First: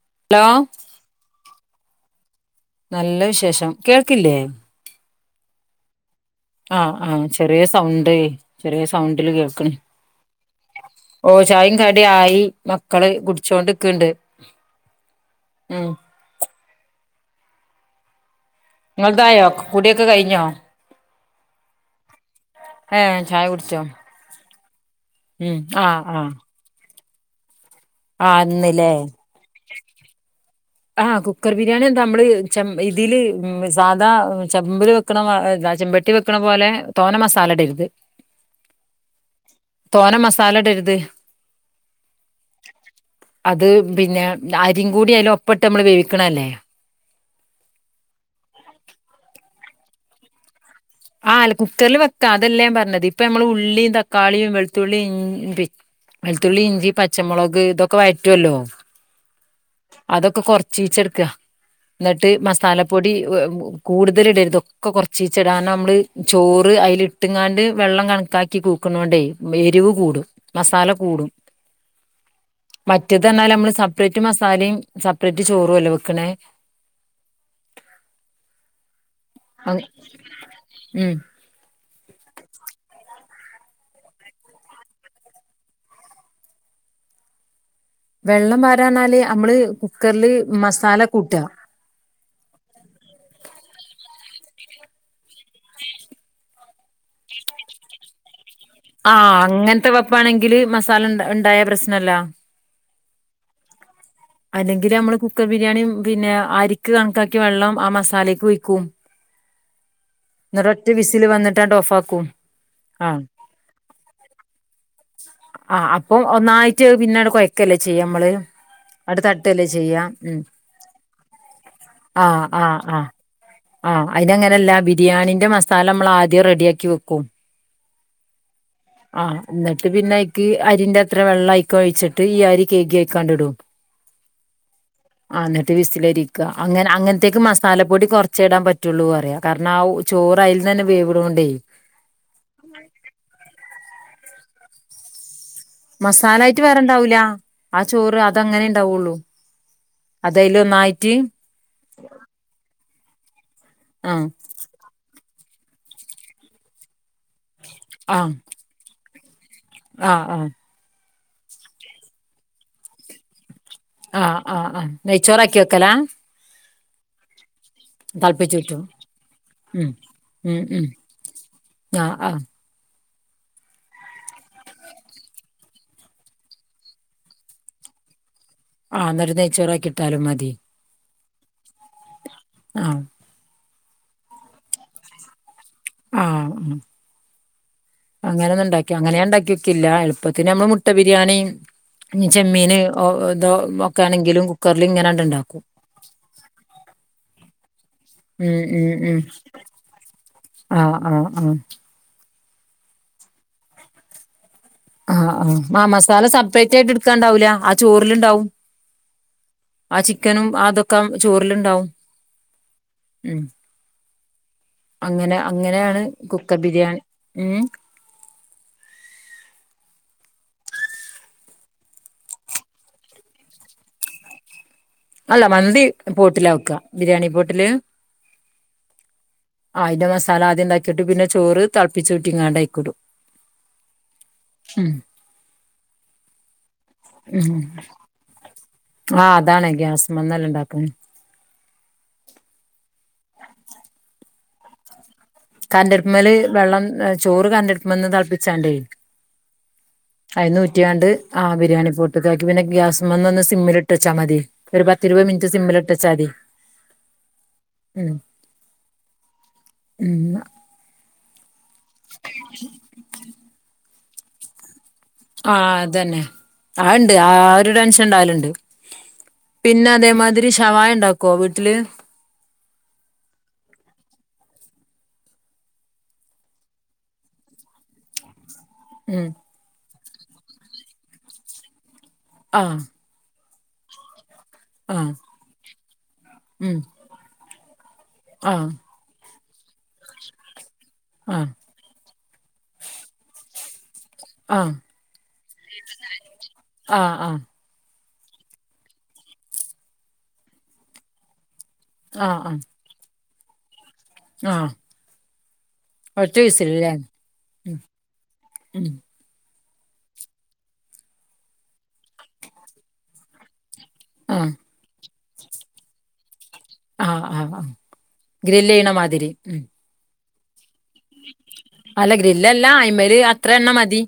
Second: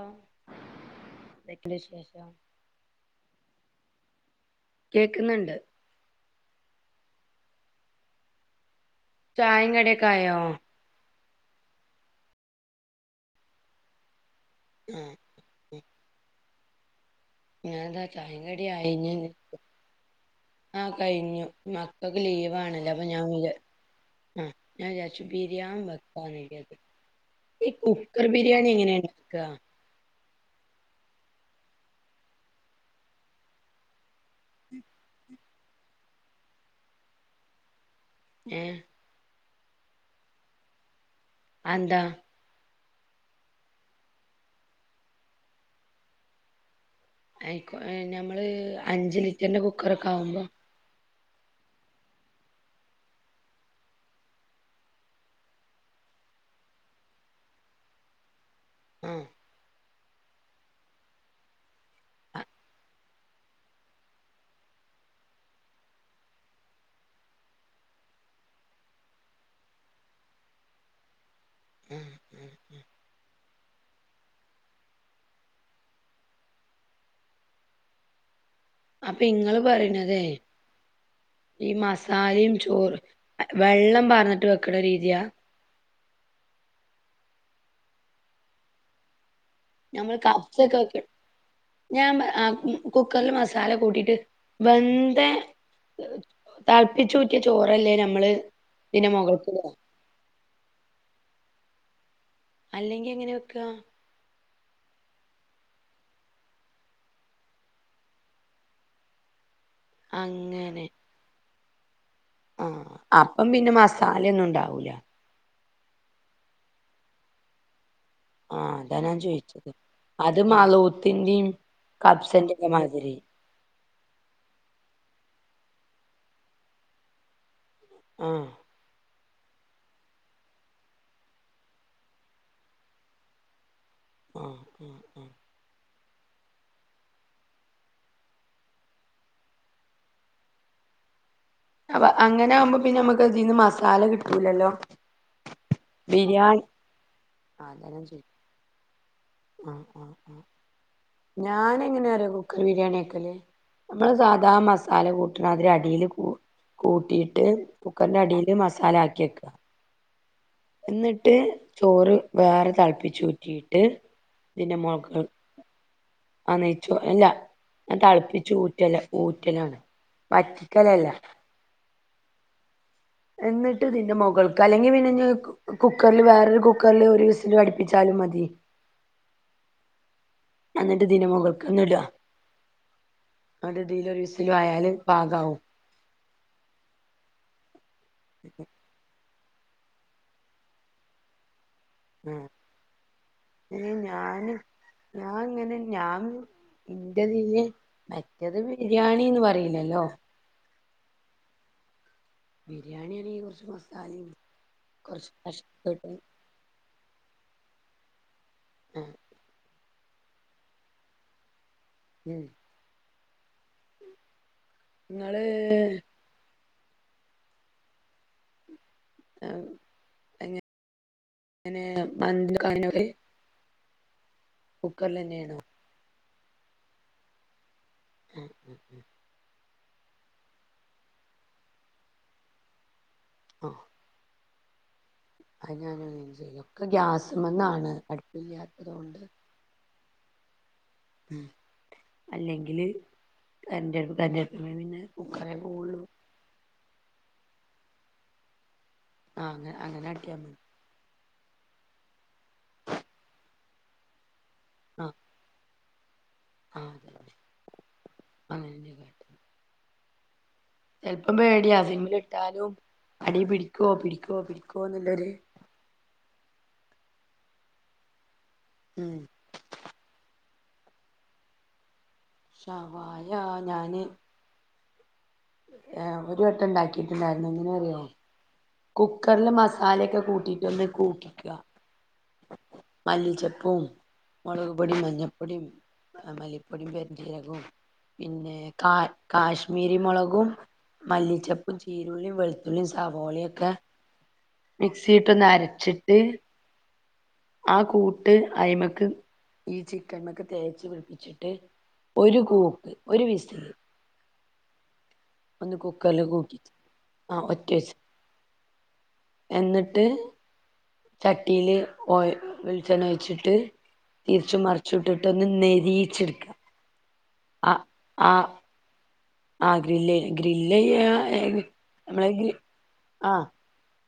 ആഹ് hello എന്തൊക്കെ ഉണ്ട് വിശേഷം നല്ല വിശേഷം കേൾക്കില്ലേ കേക്കുന്നുണ്ട് ആഹ് ആഹ് ചെറിയ സൗണ്ട് ചെറിയ സൗണ്ടില് ചായേം കേൾക്കണ് കടിയൊക്കെ ആയോ ഓ ചായും കടി ആയി മക്കള് കുടിച്ചോണ്ട്ക്കണ്ട് ആഹ് ഉം ഞാൻതാ ചായിംക്കടി ആയിഞ്ഞ നി നിങ്ങൾതായോ കുടിയൊക്കെ കഴിഞ്ഞോ ആഹ് കഴിഞ്ഞു മക്കൾക്ക് ലീവ് ആണല്ലോ അപ്പൊ ഏഹ് ഞാൻ ചായ കുടിച്ചോ [unintelligible] ഉം ബിരിയാണി ആഹ് ആഹ് വെക്കന്ന് വിചാരിച്ചു ഈ കുക്കർ ആഹ് ബിരിയാണി ഇന്ന്ല്ലേ എങ്ങനെയാ വെക്ക ആഹ് കുക്കർ ബിരിയാണി എന്താ നമ്മള് ഇതില് സാധാ ചെമ്പല് വെക്കണ [unintelligible] ചെമ്പെട്ടി വെക്കണ പോലെ തോനെ മസാല ഇടരുത് ഏഹ് തോന മസാല ഇടരുത് അത് എന്താ അത് പിന്നെ അരിയും കൂടി ആയില് ഒപ്പട്ട് നമ്മള് വേവിക്കണ അല്ലേ [unintelligible] ഞമ്മള് അഞ്ച് ലിറ്ററിന്റെ കുക്കറ് ഒക്കെ ആവുമ്പോ ആഹ് അല്ല കുക്കറിൽ വെക്കാം അതെല്ല ഞാൻ പറഞ്ഞത് ഇപ്പ നമ്മള് ഉള്ളിയും തക്കാളിയും വെളുത്തുള്ളിയും വെള്ളുത്തുള്ളി ഇഞ്ചി പച്ചമുളക് ഇതൊക്കെ വറ്റുവല്ലോ ഉം അതൊക്കെ കൊറച്ചീച്ച എടുക്കുക എന്നിട്ട് മസാല പൊടി കൂടുതല ഇടരുതൊക്കെ കുറച്ചിച്ചിടാനോ നമ്മള് ചോറ് അതിൽ ഇട്ടുംങ്ങാണ്ട് വെള്ളം കണക്കാക്കി കൂക്കണണ്ടേ എരിവ് കൂടും മസാല കൂടും ആഹ് മാറ്റത്പറഞ്ഞാൽ നമ്മള് സെപ്പറേറ്റ് മസാലയും സെപ്പറേറ്റ് ചോറും അല്ലെ വെക്കണേ അപ്പൊ ഇങ്ങള് അങ്- പറയണതേ ഉം ഈ മസാലയും ചോറ് വെള്ളം പറഞ്ഞിട്ട് വെക്കണ രീതിയാ വെള്ളം വാരാനാല് നമ്മള് ഞമ്മള് കുക്കറില് കപ്സൊക്കെ വെക്കണ മസാല കൂട്ടുക ഞാൻ കുക്കറിൽ മസാല കൂട്ടിട്ട് വെന്ത താളപ്പിച്ചു ഉറ്റിയ ചോറല്ലേ നമ്മള് ഇതിന്റെ ആഹ് മുകൾക്കിടാ അങ്ങനത്തെ വപ്പാണെങ്കില് മസാല ഉ ഉണ്ടായ പ്രശ്നല്ല അല്ലെങ്കി എങ്ങനെ വെക്കുക അല്ലെങ്കിൽ നമ്മള് കുക്കർ ബിരിയാണി പിന്നെ അരിക്ക് കണക്കാക്കി വെള്ളം ആഹ് മസാലക്ക് ഒഴിക്കും എന്നിട്ട് അങ്ങനെ ഒറ്റ വിസിൽ വന്നിട്ടാണ്ട് ഓഫ് ആക്കും ആഹ് അപ്പം പിന്നെ മസാല ഒന്നും ഉണ്ടാവൂല ആഹ് അപ്പം ഒന്നായിട്ട് പിന്നെ കൊയ്ക്കല്ലേ ചെയ്യ നമ്മള് ആഹ് അതാ ആണ്ട് തട്ടല്ലേ ചോയിച്ചത് ചെയ്യാ അത് ഉം മലൂത്തിന്റെയും ആഹ് കബ്സന്റെ ഒക്കെ ആഹ് ആഹ് മാതിരി ആഹ് അതിനങ്ങനെയല്ല ബിരിയാണീന്റെ മസാല നമ്മൾ ആദ്യം റെഡിയാക്കി വെക്കും അഹ് ആഹ് [unintelligible] പിന്നെക്ക് അരിന്റെ അത്ര വെള്ളം ആയിക്കോ ഒഴിച്ചിട്ട് ഈ അരി കഴുകി അതിലകിടും ആഹ് ആഹ് ആഹ് എന്നിട്ട് വിസ്ൽരിക്കുക അങ്ങനെ അങ്ങനത്തേക്കക്ക് മസാലപ്പൊടി കുറച്ച ഇടാൻ പറ്റുയുള്ളൂ പറയാം കാരണം ആഹ് ചോറ് അയിൽ തന്നെ വേവിടോണ്ടേ അങ്ങനെ ആകുമ്പോ പിന്നെ നമ്മുക്ക് അതിൽന്ന് മസാല കിട്ടൂലല്ലോ ബിരിയാണി മസാലായിട്ട് വേറെണ്ടാവൂല അതാ ആഹ് ഞാൻ ചോറ് ചോയി അത് അങ്ങനെ ഇണ്ടാവുള്ളു ആഹ് ആഹ് ആഹ് അത് അതിൽ ഒന്നായിറ്റി ഞാൻ എങ്ങനെയ കുക്കർ ബിരിയാണിക്കല്ലേ നമ്മള് ആ സാധാ മസാല ല കൂട്ടണം അതി അടിൽ കു കൂട്ടിയിട്ട് കുക്കറിന്റെ അടിൽ മസാല ആക്കി വെക്കുക ആഹ് ആഹ് എന്നിട്ട് ചോറ് വേറെ തിളപ്പിച്ചു ഉ റ്റിയിട്ട് ആഹ് ആഹ് ആഹ് നെയ്ച്ചോറാക്കി വെക്കലാ ആഹ് നെയ്ച്ചോർ അല്ല ഞാൻ തിളുപ്പിച്ചു തളപ്പിച്ചൂറ്റും ഊറ്റല ഊറ്റലാണ് ഉം ഉം ഉം വറ്റിക്കല അല്ല ആ ആ എന്നിട്ട് ഇതിന്റെ മുകൾക്ക് അല്ലെങ്കിൽ പിന്നെ കുക്കറില് വേറൊരു കുക്കറിൽ ഒരു വിസിൽ അടിപ്പിച്ചാലും മതി ആന്നൊര നെയ്ച്ചോറ് ആക്കി കിട്ടാലും മതി എനിട്ട് ഇതിന്റെമുകൾക്ക ഒന്നും ഇട്ടാ ആഹ് [unintelligible] വിസിലും ആയാല് പാഗമാവും ആഹ് അങ്ങനെ ഒന്നണ്ടാക്കി ക്ക്‌ അങ്ങനെ ഞാൻ ഉണ്ടാക്കിക്കില്ല എളുപ്പത്തിന് നമ്മള് മുട്ട ബിരിയാണി ഉം ചെമ്മീന് ഓ ഇതോ ഏഹ് വക്കാണെങ്കിലും ഞാന് കുക്കറിൽ ഇങ്ങനെണ്ട ഞാൻ ഇണ്ടാക്കും ഇങ്ങനെ ഞാൻ ഇന്റെതില് മറ്റത് ഉം ഉം ഉം ബിരിയാണിന്ന് പറയില്ലല്ലോ ആഹ് ആഹ് ആഹ് ബിരിയാണി ആണെങ്കിൽ കുറച്ച് മസാലയും കുറച്ച് ആഹ് ആ് ആ കഷ്ണൊക്കെട്ട് മസാല സെപ്പറേറ്റ് ആയിട്ട് എടുക്കാണ്ടാവില്ല ആ ചോറിലുണ്ടാവും ആഹ് ആ ചിക്കനും ആ അതൊക്കെ ചോറിലുണ്ടാവും മം ഉം അങ്ങനെ ഇങ്ങള് അങ്ങനെയാണ് കുക്കർ ബിരിയാണി ഉം [unintelligible] അല്ല കുക്കറിലെന്നേണോ മന്തി പോട്ടിലാ വെക്ക ബിരിയാണി പോട്ടില് ഉം ഉം ഉം അയിന്റെ മസാല ആദ്യംന്താക്കിട്ട് പിന്നെ ചോറ് തിളപ്പിചൂറ്റി ങാണ്ട് അയിക്ഇടും ആ ഉം അ ഞൻ [unintelligible] ഒക്കെ ഗ്യാസ് മെന്നാണ് അടുപ്പില്ലാത്തതോ ആഹ് അതാണ് ഗ്യാസ് മന്നെല്ല ഉണ്ടാക്കുന്നത് ഉ അല്ലെങ്കില് കരണ്ട് അടുപ്പ പിന്നെ കുക്കറെ കരണ്ട്ണ്ടെടുപുമെല് വെള്ളം ചോറ് കരണ്ട്ണ്ടെടുപ്പമൽന്ന് തിളപ്പിച്ചാണ്ടേ ആ അങ്ങനെ അട്ടിയാ മതി റ്റിയാണ്ട് ആ ബിരിയാണി പൊട്ട്കാക്കി പിന്നെ ഗ്യാസ്മൽന്ന് ഒന്ന് സിമ്മിൽട്ടച്ചാ മതി ഒരു പതിരുവതു മിനിട്ട് സിംമിലിട്ടച്ചാമതി ആ അത് തന്നെ അങ്ങനെ തന്നെ [unintelligible] ഉം ചെലപ്പം പേടിയാ സിമ്മിലിട്ടാലും അടി പിടിക്കുവോ പിടിക്കോ പിടിക്കുവോന്നുള്ളൊരു ആഹ് അതന്നെ ആ ഉണ്ട് ആ ഒരു ടെൻഷൻ ഉണ്ടാവലുണ്ട് ഉം പിന്നെ അതേമാതിരി ഷവായ ഉണ്ടാക്കുവോ വീട്ടില് ഷവായ ഞാന് ഏ ഒരു വട്ടം ഉണ്ടാക്കിയിട്ടുണ്ടായിരുന്നു എങ്ങനെ അറിയോ ഉം കുക്കറില് മസാലയൊക്കെ കൂട്ടിയിട്ട് ഒന്ന് കൂക്കിക ആഹ മല്ലിച്ചെപ്പും മുളക് ആ പൊടിയും മഞ്ഞൾപ്പൊടിയും ഉം മല്ലിപ്പൊടിയും പെരുചീരകവും ആ പിന്നെ കാ കാശ്മീരി മുളകും ആ മല്ലിചെപ്പും ചീരുള്ളിയും വെളുത്തുള്ളിയും സവോളയൊക്കെ ആഹ് മിക്സിട്ട് ഒന്ന് അരച്ചിട്ട് ആഹ് ആഹ് ആ കൂട്ട് അയിമക്ക് ഈ ചിക്കന്മക്ക് തേച്ച് പിടിപ്പിച്ചിട്ട് ആ ഒരു കൂക്ക് ഒരു വിസില് ആഹ് ഒന്ന് കുക്കറില് കൂക്കിറ്റ് ആഹ ഒറ്റ ഉം വിസ് ഉം എന്നിട്ട് ചട്ടീൽ ഓ വെളിച്ചെണ്ണ ഒയിച്ചിട്ട് ആ തിരിച് മറിച്ചു ഇട്ടിട്ട് ഒന്ന് നെരിച്ചെടുക്കാം ആഹ് ആഹ് ആഹ് ഗ്രില്ലെയ്യണ മാതിരി ഉം ഗ്രില്ല ഗ്രില്ലയാ അല്ല നമ്മളെ ഗ്രി ഗ്രില്ലല്ല അയ്മല് ആഹ് അത്ര എണ്ണ മതി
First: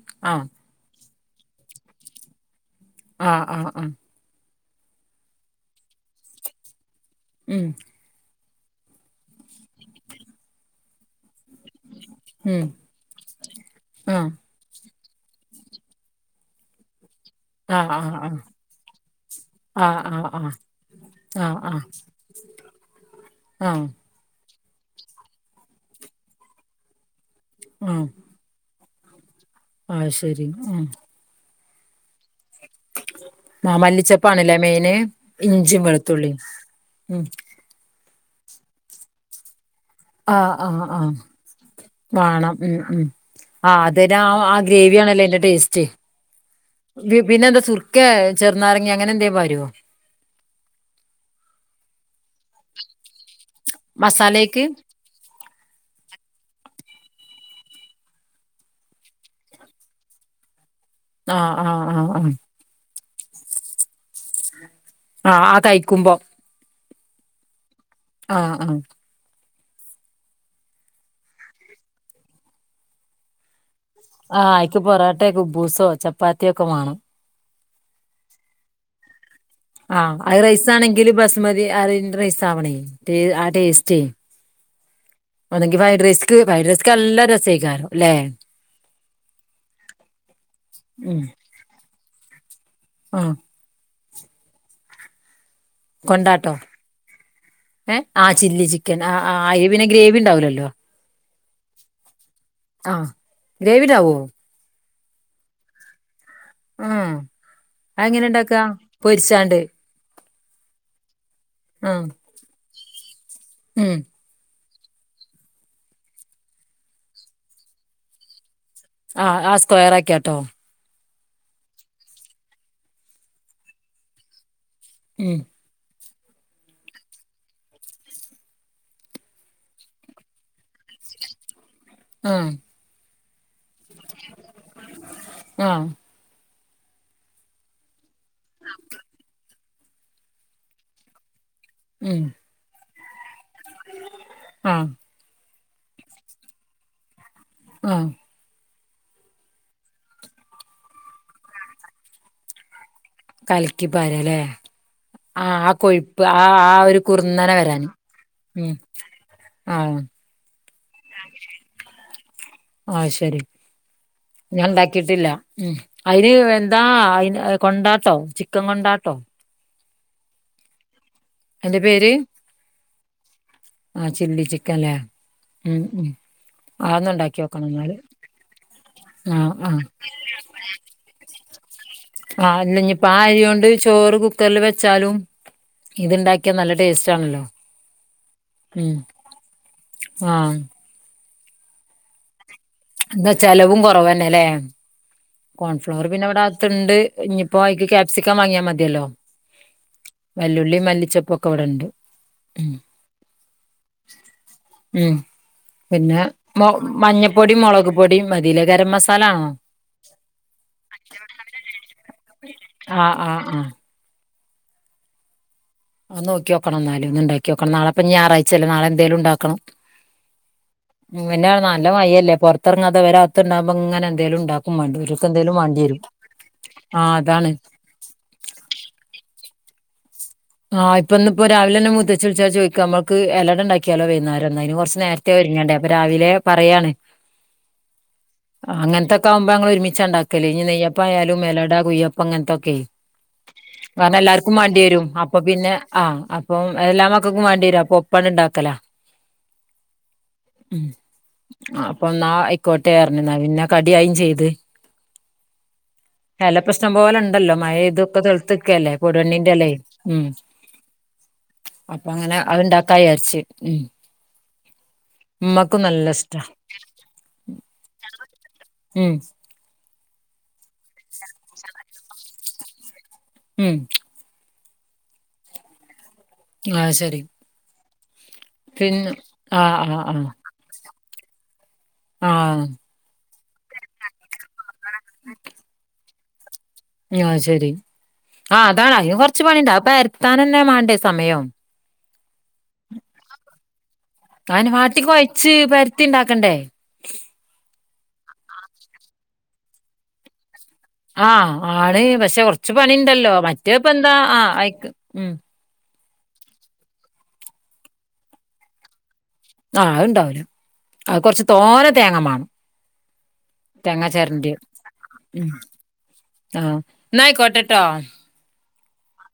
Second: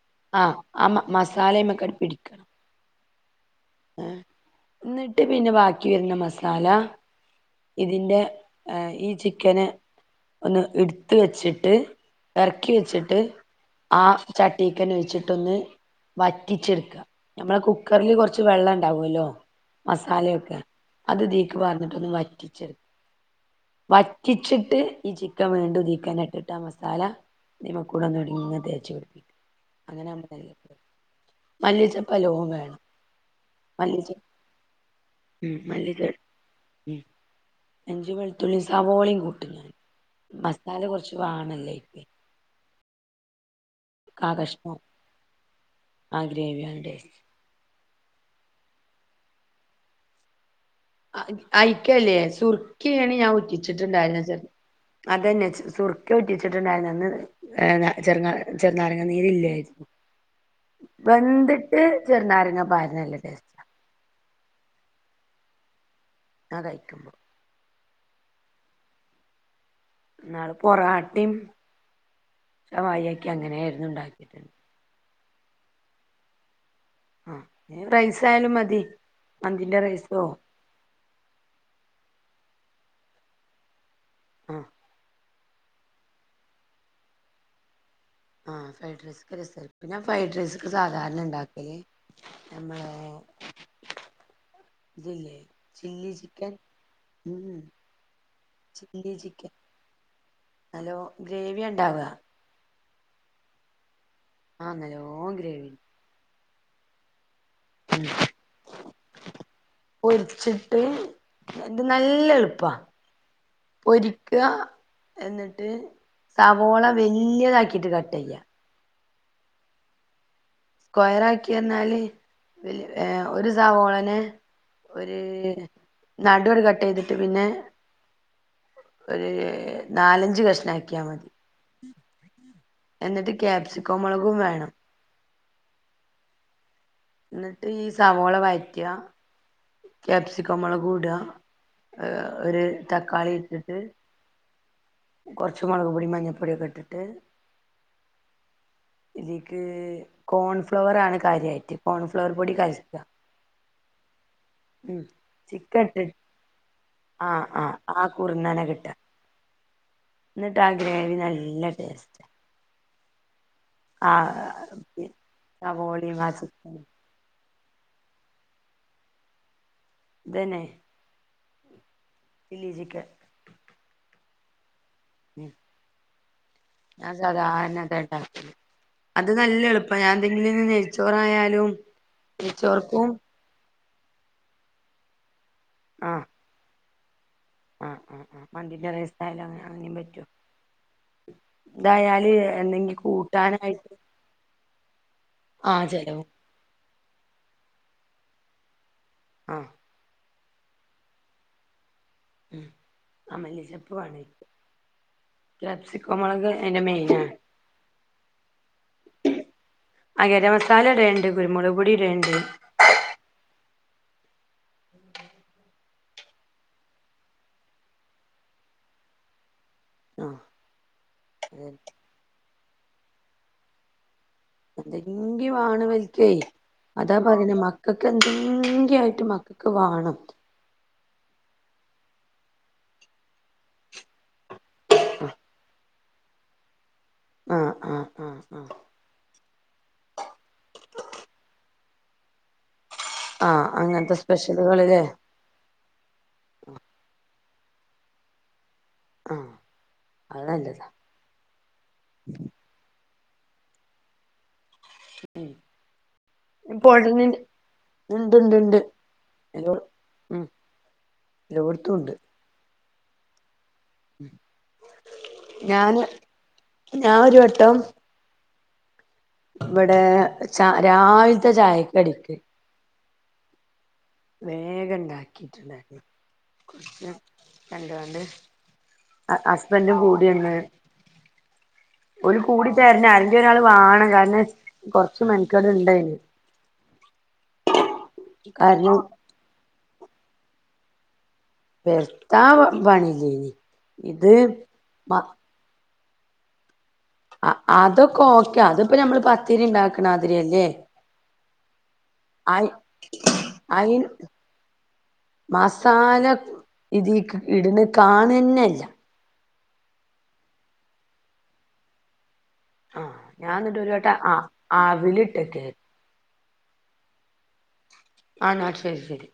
ആഹ് ആ മ മസാല അയിമക് ട് പിടിക്കണം ആ ആ ആ എന്നിട്ട് പിന്നെ ബാക്കി വരണ മസാല ഉം ഇതിന്റെ ഈ ചിക്കന് ഒന്ന് എടുത്ത് വെച്ചിട്ട് ഉം ഇറക്കി വെച്ചിട്ട് ആ ച തീക്കെന്നെ ഒഴിച്ചിട്ടൊന്ന് വറ്റിച്ചെട്ക്കാ ഞമ്മളെ ആഹ് ആഹ് കുക്കറി കൊ ആഹ് കൊർച്ച് വെള്ളണ്ടാവു അല്ലോ ആഹ് ആഹ് ആഹ് മസാലയൊക്കെ അത് തീക്ക് ആഹ് ആഹ് ആഹ് പാർന്നിട്ടൊന്ന് വറ്റിച്ച് ആഹ് വറ്റിച്ച്ട്ട് ഈ ചിക്കൻ വീണ്ടുതീക്കന്നെ ഇട്ട്ട്ടാ മസാല ഐമ കൂടെ ആഹ് ഒന്നൂടങ്ങനെ തേച്ച് പിടിപ്പിക്ക അത് അങ്ങനെ ശരി മല്ലിച്ചപ്പല്ലോം വേണം ആ മല്ലിച്ചപ്പ് മല്ലിച്ചപാണ് ലെ മെയിന് ഉം ഇഞ്ചിയും, വെളുത്തുള്ളി ഉം ഇഞ്ചീം, വെളുത്തുള്ളീം, സാവോളീം കൂട്ടും ആഹ് മസാല ആഹ് ആഹ് കൊർച്ച് വാണല്ല്യേയ്ന് വാണം ഉം ഉം ആഹ് തിനാ ആ ആഹ് കഷ്ണം ഗ്രേവ്യാണല്ലേ ടേസ്റ്റ് ആ ഗ്രേവിയാണ് ടേസ്റ്റ് പിന്നെ എന്താ സുർക്കെ ചെർനാരങ്ങേ അങ്ങനെന്തേലും പാരോ അയ്ക്കല്ലേ സുർക്കേണ് ഞാൻ ഉറ്റിച്ച്ട്ട്ണ്ടായിര്ന്നേ ചെർ മസാലേക്ക് അതന്നെ സുർക്കെ ഒറ്റിച്ച്ട്ട്ണ്ടാര്ന്നേ അന്ന് ഏഹ് ചെർനാ ചെർനാരങ്ങനീരില്ലായിര്ന്നു. ആഹ് വെന്ത്ട്ട് ആഹ് ആഹ് ആഹ് ചെർനാരങ്ങ പാര്ണ നല്ല ടേസ് ആഹ് ആഹ് കയ്ക്കുമ്പം ആഹ് കയ്ക്കുമ്പം ആഹ് ആഹ് ന്നാള് പൊറാട്ടീം ശവായൊക്കെ അങ്ങനായിര്ന്നു ണ്ടാക്ക്യേ ന്ന്ട്ട് പൊറാട്ടേ, ഖുബൂസോ ചപ്പാത്തി ഒക്കെ വേണം ആഹ് റൈസായാലും മതി മന്തിന്റെ ആഹ് റൈസോ അത് റൈസാണെങ്കില് ബസ്മതി അറിന്റെ റൈസാവണേയ് ആ ടേസ്റ്റ് ആഹ് ഒന്ന്ങ്കി ഫ്രൈഡ് റൈസ് ഫ്രൈഡ്റൈസ്ക്ക് നല്ല രസൈക്കാരം ല്ലെ ആഹ് ഫ്രൈഡ് റൈസ്ക്ക്‌ രസയ്ക്കും പിന്നെ ഞാം ഫ്രൈഡ് റൈസ്ക്ക്‌ സാധാരണ ഉം ണ്ടാക്കല് ഞമ്മളെ ആഹ് ത് ല്ലെ ചില്ലി ചിക്കൻ കൊണ്ടാട്ടോ ഉം ഏഹ് ആഹ് ചില്ലി ചിക്കൻ ആഹ് ആഹ് അയ്ൽ പിന്നെ ഗ്രേവി ണ്ടാവൂലല്ലോ നല്ലോം ഗ്രേവ്യാണ്ടാവാ ആഹ് ഗ്രേവിണ്ടാവോ ആഹ് നല്ലോം ഗ്രേവി ഏഹ് അതെങ്ങനെ ണ്ടാക്കാ പൊരിച്ചാണ്ട് പൊര്ച്ച് ട്ട് ഇത് ആഹ് നല്ല എൾപ്പാ ഉം പൊരിക്കാ എന്ന്ട്ട് സവോള വെല്ല്യേതാക്കീട്ട് കട്ടെയ്യാ ആഹ് ആഹ് സ്ക്വയറാക്ക്യാട്ടോ സ്‌ക്വയറാക്ക്യറ്ഞ്ഞാല് ഏഹ് ഒരു സാവോളനെ ഒര് ഉം നടു അട് കട്ട് ചെയ്തിട്ട് പിന്നെ ഒര് നാലഞ്ച് കഷ്ണാക്ക്യാ മതി അഹ് ന്നിട്ട് ക്യാപ്സിക്കോമൊളകും വേണം. വേണോ ന്ന്ട്ട് ഈ സവാോള വയറ്റാ ക്യാപ്സിക്കം മോളകും ഇടാ ഏ ഉം ഒര് തക്കാളി ഇട്ട്ട്ട് ആഹ് കുർച്ച് മൊളക് പൊടി, മഞ്ഞപ്പൊടി ഒക്കെ ഇട്ട്ട്ട് ആഹ് ഇതീക്ക് കോൺഫ്ലവറാണ് കാര്യായ്റ്റ് കോൺഫ്ലവറ് പൊടി കലക്കി കലിക്കി പാര്ലേ ആഹ് ചിക്കൻ ഇട്ടിട്ട് കൊഴിപ്പ് ആഹ് ആഹ് ഒര് ആ കുർന്നനെ ആ വരാന് ആ ഉം ആഹ് ന്ന്ട്ടാ ഗ്രേവി നല്ല ടേസ്റ്റ് അഹ് ശെരി ആ ഞാൻ ഇണ്ടാക്കിട്ടില്ല ഉം സവോളയും ആ അയ്ന് എന്താ ചിക്കനും അയ്ന് കൊണ്ടാട്ടോ ചിക്കെൻകൊണ്ടാട്ടോ? ഇതെന്നേ അയ്‌ന്റെപേര് ഫില്ലിജ്ക്കെ ആഹ് ചില്ലിചിക്കെൻലേ [unintelligible] ഉം ഉം ഞാന് ഉണ്ടാക്കി നോക്കണം സാധാണത എന്നാല് ഇണ്ടാക്കല് അത് ആഹ് ന്നല്ലേ ആഹ് എളുപ്പഞാൻ മിന്നേന്ന് ന്നെയ്ച്ചോറായാലും. ആഹ് അല്ലഞ്ഞിപ്പോ ആ അരിയോണ്ട് ചോറ്കുക്കറിൽ വെച്ചാലും ആ ഇത്ണ്ടാക്കിയന്നല്ലേ ടെസ്റ്റ്‌ആണല്ലോ. ആഹ്, അഹ് അഹ് മന്തിന്റെറെയ്സായാലും അങ്ങ അങ്ങനിം പറ്റും. ആഹ് ഇതാല് എന്നെങ്കി എന്താ ചെലെവും കൊറെവെന്നെലേ. ആഹ് കോൺഫ്ലോവർ ചെലവും പിന്നെഇവടെ അകത്തുണ്ട് ഇഞ്ഞിപ്പോ ആയ്ക്ക് ക്യാപ്സിക്കം വാങ്ങിയാമതിയല്ലോ? അഹ് വല്ലുള്ളി മല്ലിചൊപ്പൊക്കെഇവടണ്ട്. ഉം ആഹ് മല്ലിചപ്പ് വാണയ്ക്ക്. ഉം പിന്നെ മോ മെയിനാണ് മഞ്ഞപ്പൊടിം മൊളക് പൊടിയമതിലെ ഗരംമസാവാണോ? ആഹ് ഗരംമസാലയിടെണ്ട് കുരുമുളക് പൊടിയിടെണ്ട്. ആഹ് ആഹ് ആഹ് അനോക്കിയോക്കണംന്നാലും ഒന്ന് ഇണ്ടാക്കിയോക്കണം ന്നാളെപ്പെഞ്ഞി ഞായറാഴ്ചല്ലേ നാളെന്തായാലും ഇണ്ടാക്കണം. ആഹ് ഉംപിന്നെ അതെ ന്നല്ലേ മയല്ലേ പുറത്തിറങ്ങാത്തെവരെ അകത്ത്ണ്ടാവുമ്പോ ഇങ്ങനെ എന്തേലുംഇണ്ടാക്കും. എന്തെങ്കിവാണംഇവൽക്കെയ് ആഹ് അതാ അതാണ് പറഞ്ഞ മ മക്കൾക്ക് എന്തെങ്കി ആയ്ട്ട് മക്കൾക്ക് വാണം. ആഹ് ഇപ്പൊന്ന്പ്പോ രാവിലെന്നെ മൂത്തച്ചി വിളിച്ചാചോയ്ക്ക അമ്മക്ക് എലട ഇണ്ടാക്കിയാലോ വെയ്ന്നേരം അയ്ന് കൊർച്ച് നേര് തേ ഒരുങ്ങണ്ടേ അപ്പൊരാവിലെ പറയാണ്. ആഹ് ആഹ് ആഹ് ആഹ് അങ്ങനത്തൊക്കആകുമ്പോ ഞങ്ങൾ ഒരുമിച്ചഇണ്ടാക്കല് ഇഞ്ഞി നെയ്യപ്പയാലും, എലട, കുയ്യപ്പം അങ്ങന്തൊക്കെ ആഹ് അങ്ങനത്തെ പതെല്ലാർക്കും സ്പെഷ്യലുകള്ല്ലേ മാണ്ടിവെരും. അപ്പ് അപ്പൊപിന്നെ ആ അപ്പൊ എല്ലാമക്കൾക്കുംമാണ്ടിവെരും അപ്പൊ ഒപ്പണ്ഇണ്ടാക്കല. ആഹ് അത് ന്നല്ലെത. അപ്പൊ ന്നാ ആയ്ക്കോട്ടെർഞ്ഞു ന്ന പിന്നെ കടിയായിംചെയ്ത്. ഉം എലപ്പോ ഇപ്പൊ ഇഷ്ട്ടംപോലെ ഉടനെ ഇണ്ട് ഇണ്ടല്ലോ മയെയ്യ്ത് തെൾഞ്ഞ് ഇണ്ട് ഇണ്ട് നിക്കല്ലേ എല്ലോ പൊടുവണ്ണിന്റെഎലെയ്. ഉം എല്ലോട്ത്തുണ്ട് അപ്പഅങ്ങനെ അത്ണ്ടാക്കാ വിചാരിച്ച് ഉം ഇമ്മക്കും ഞാന് ന്നല്ലേഇഷ്ട്ട ഞാൻ ഒരു ഉം ഇവടെ ച രാവിൽത്തെ ചായക്കടിക്ക്. ഉം വേഗം ഇണ്ടാക്കിട്ടുണ്ടായിരുന്നു ആഹ് കൊർച്ച് ശരി കണ്ട്കാണ്ട്. പിന്നെ അ ആഹ് ആഹ് ആഹ് അസ്ബെന്റുംകൂടിന്ന് ഓല് ആഹ് കൂടിതെർണം അയ്ന്റൊരാൾ മാണം കാരണം കൊർച്ച്മെനക്കേട് ഇണ്ടായ്ന്. അഹ്ശെരി ആഹ് അതാണ് കാരണം അയ്ന് കൊർച്ച് പണിണ്ട് [unintelligible] മാണ്ടേസമയം. പെര്ത്താൻ പണിയില്ലെയ്നി ഇത് അയിന് മ [unintelligible] ഇണ്ടാക്കണ്ടേ ആഹ് അതൊക്കെ ഓക്കെ അതിപ്പ നമ്മള് പത്തിരി ഉണ്ടാക്കണാതിരി അല്ലേ ആഹ് ആണ് പക്ഷെ കൊർച്ച് പണിണ്ടല്ലോ മറ്റേ അയിന് ഇപ്പന്താ ആ അയിക്ക് ഉം മസാല ഇതീക്ക് ഇട്ണ കാണന്നല്ല ആഹ് അത്ണ്ടാവൂല അത് കൊർച്ച് തോന തേങ്ങ മാണം. ആഹ് ഞാൻ ഇത് ഒരു വട്ട തേങ്ങ ആഹ് ചെരണ്ടിയെ ഉം ആവിലിട്ടെക്കെ ആഹ് ന്നയ്കോട്ട ട്ടോ ആണോ ശെരി, ശെരി.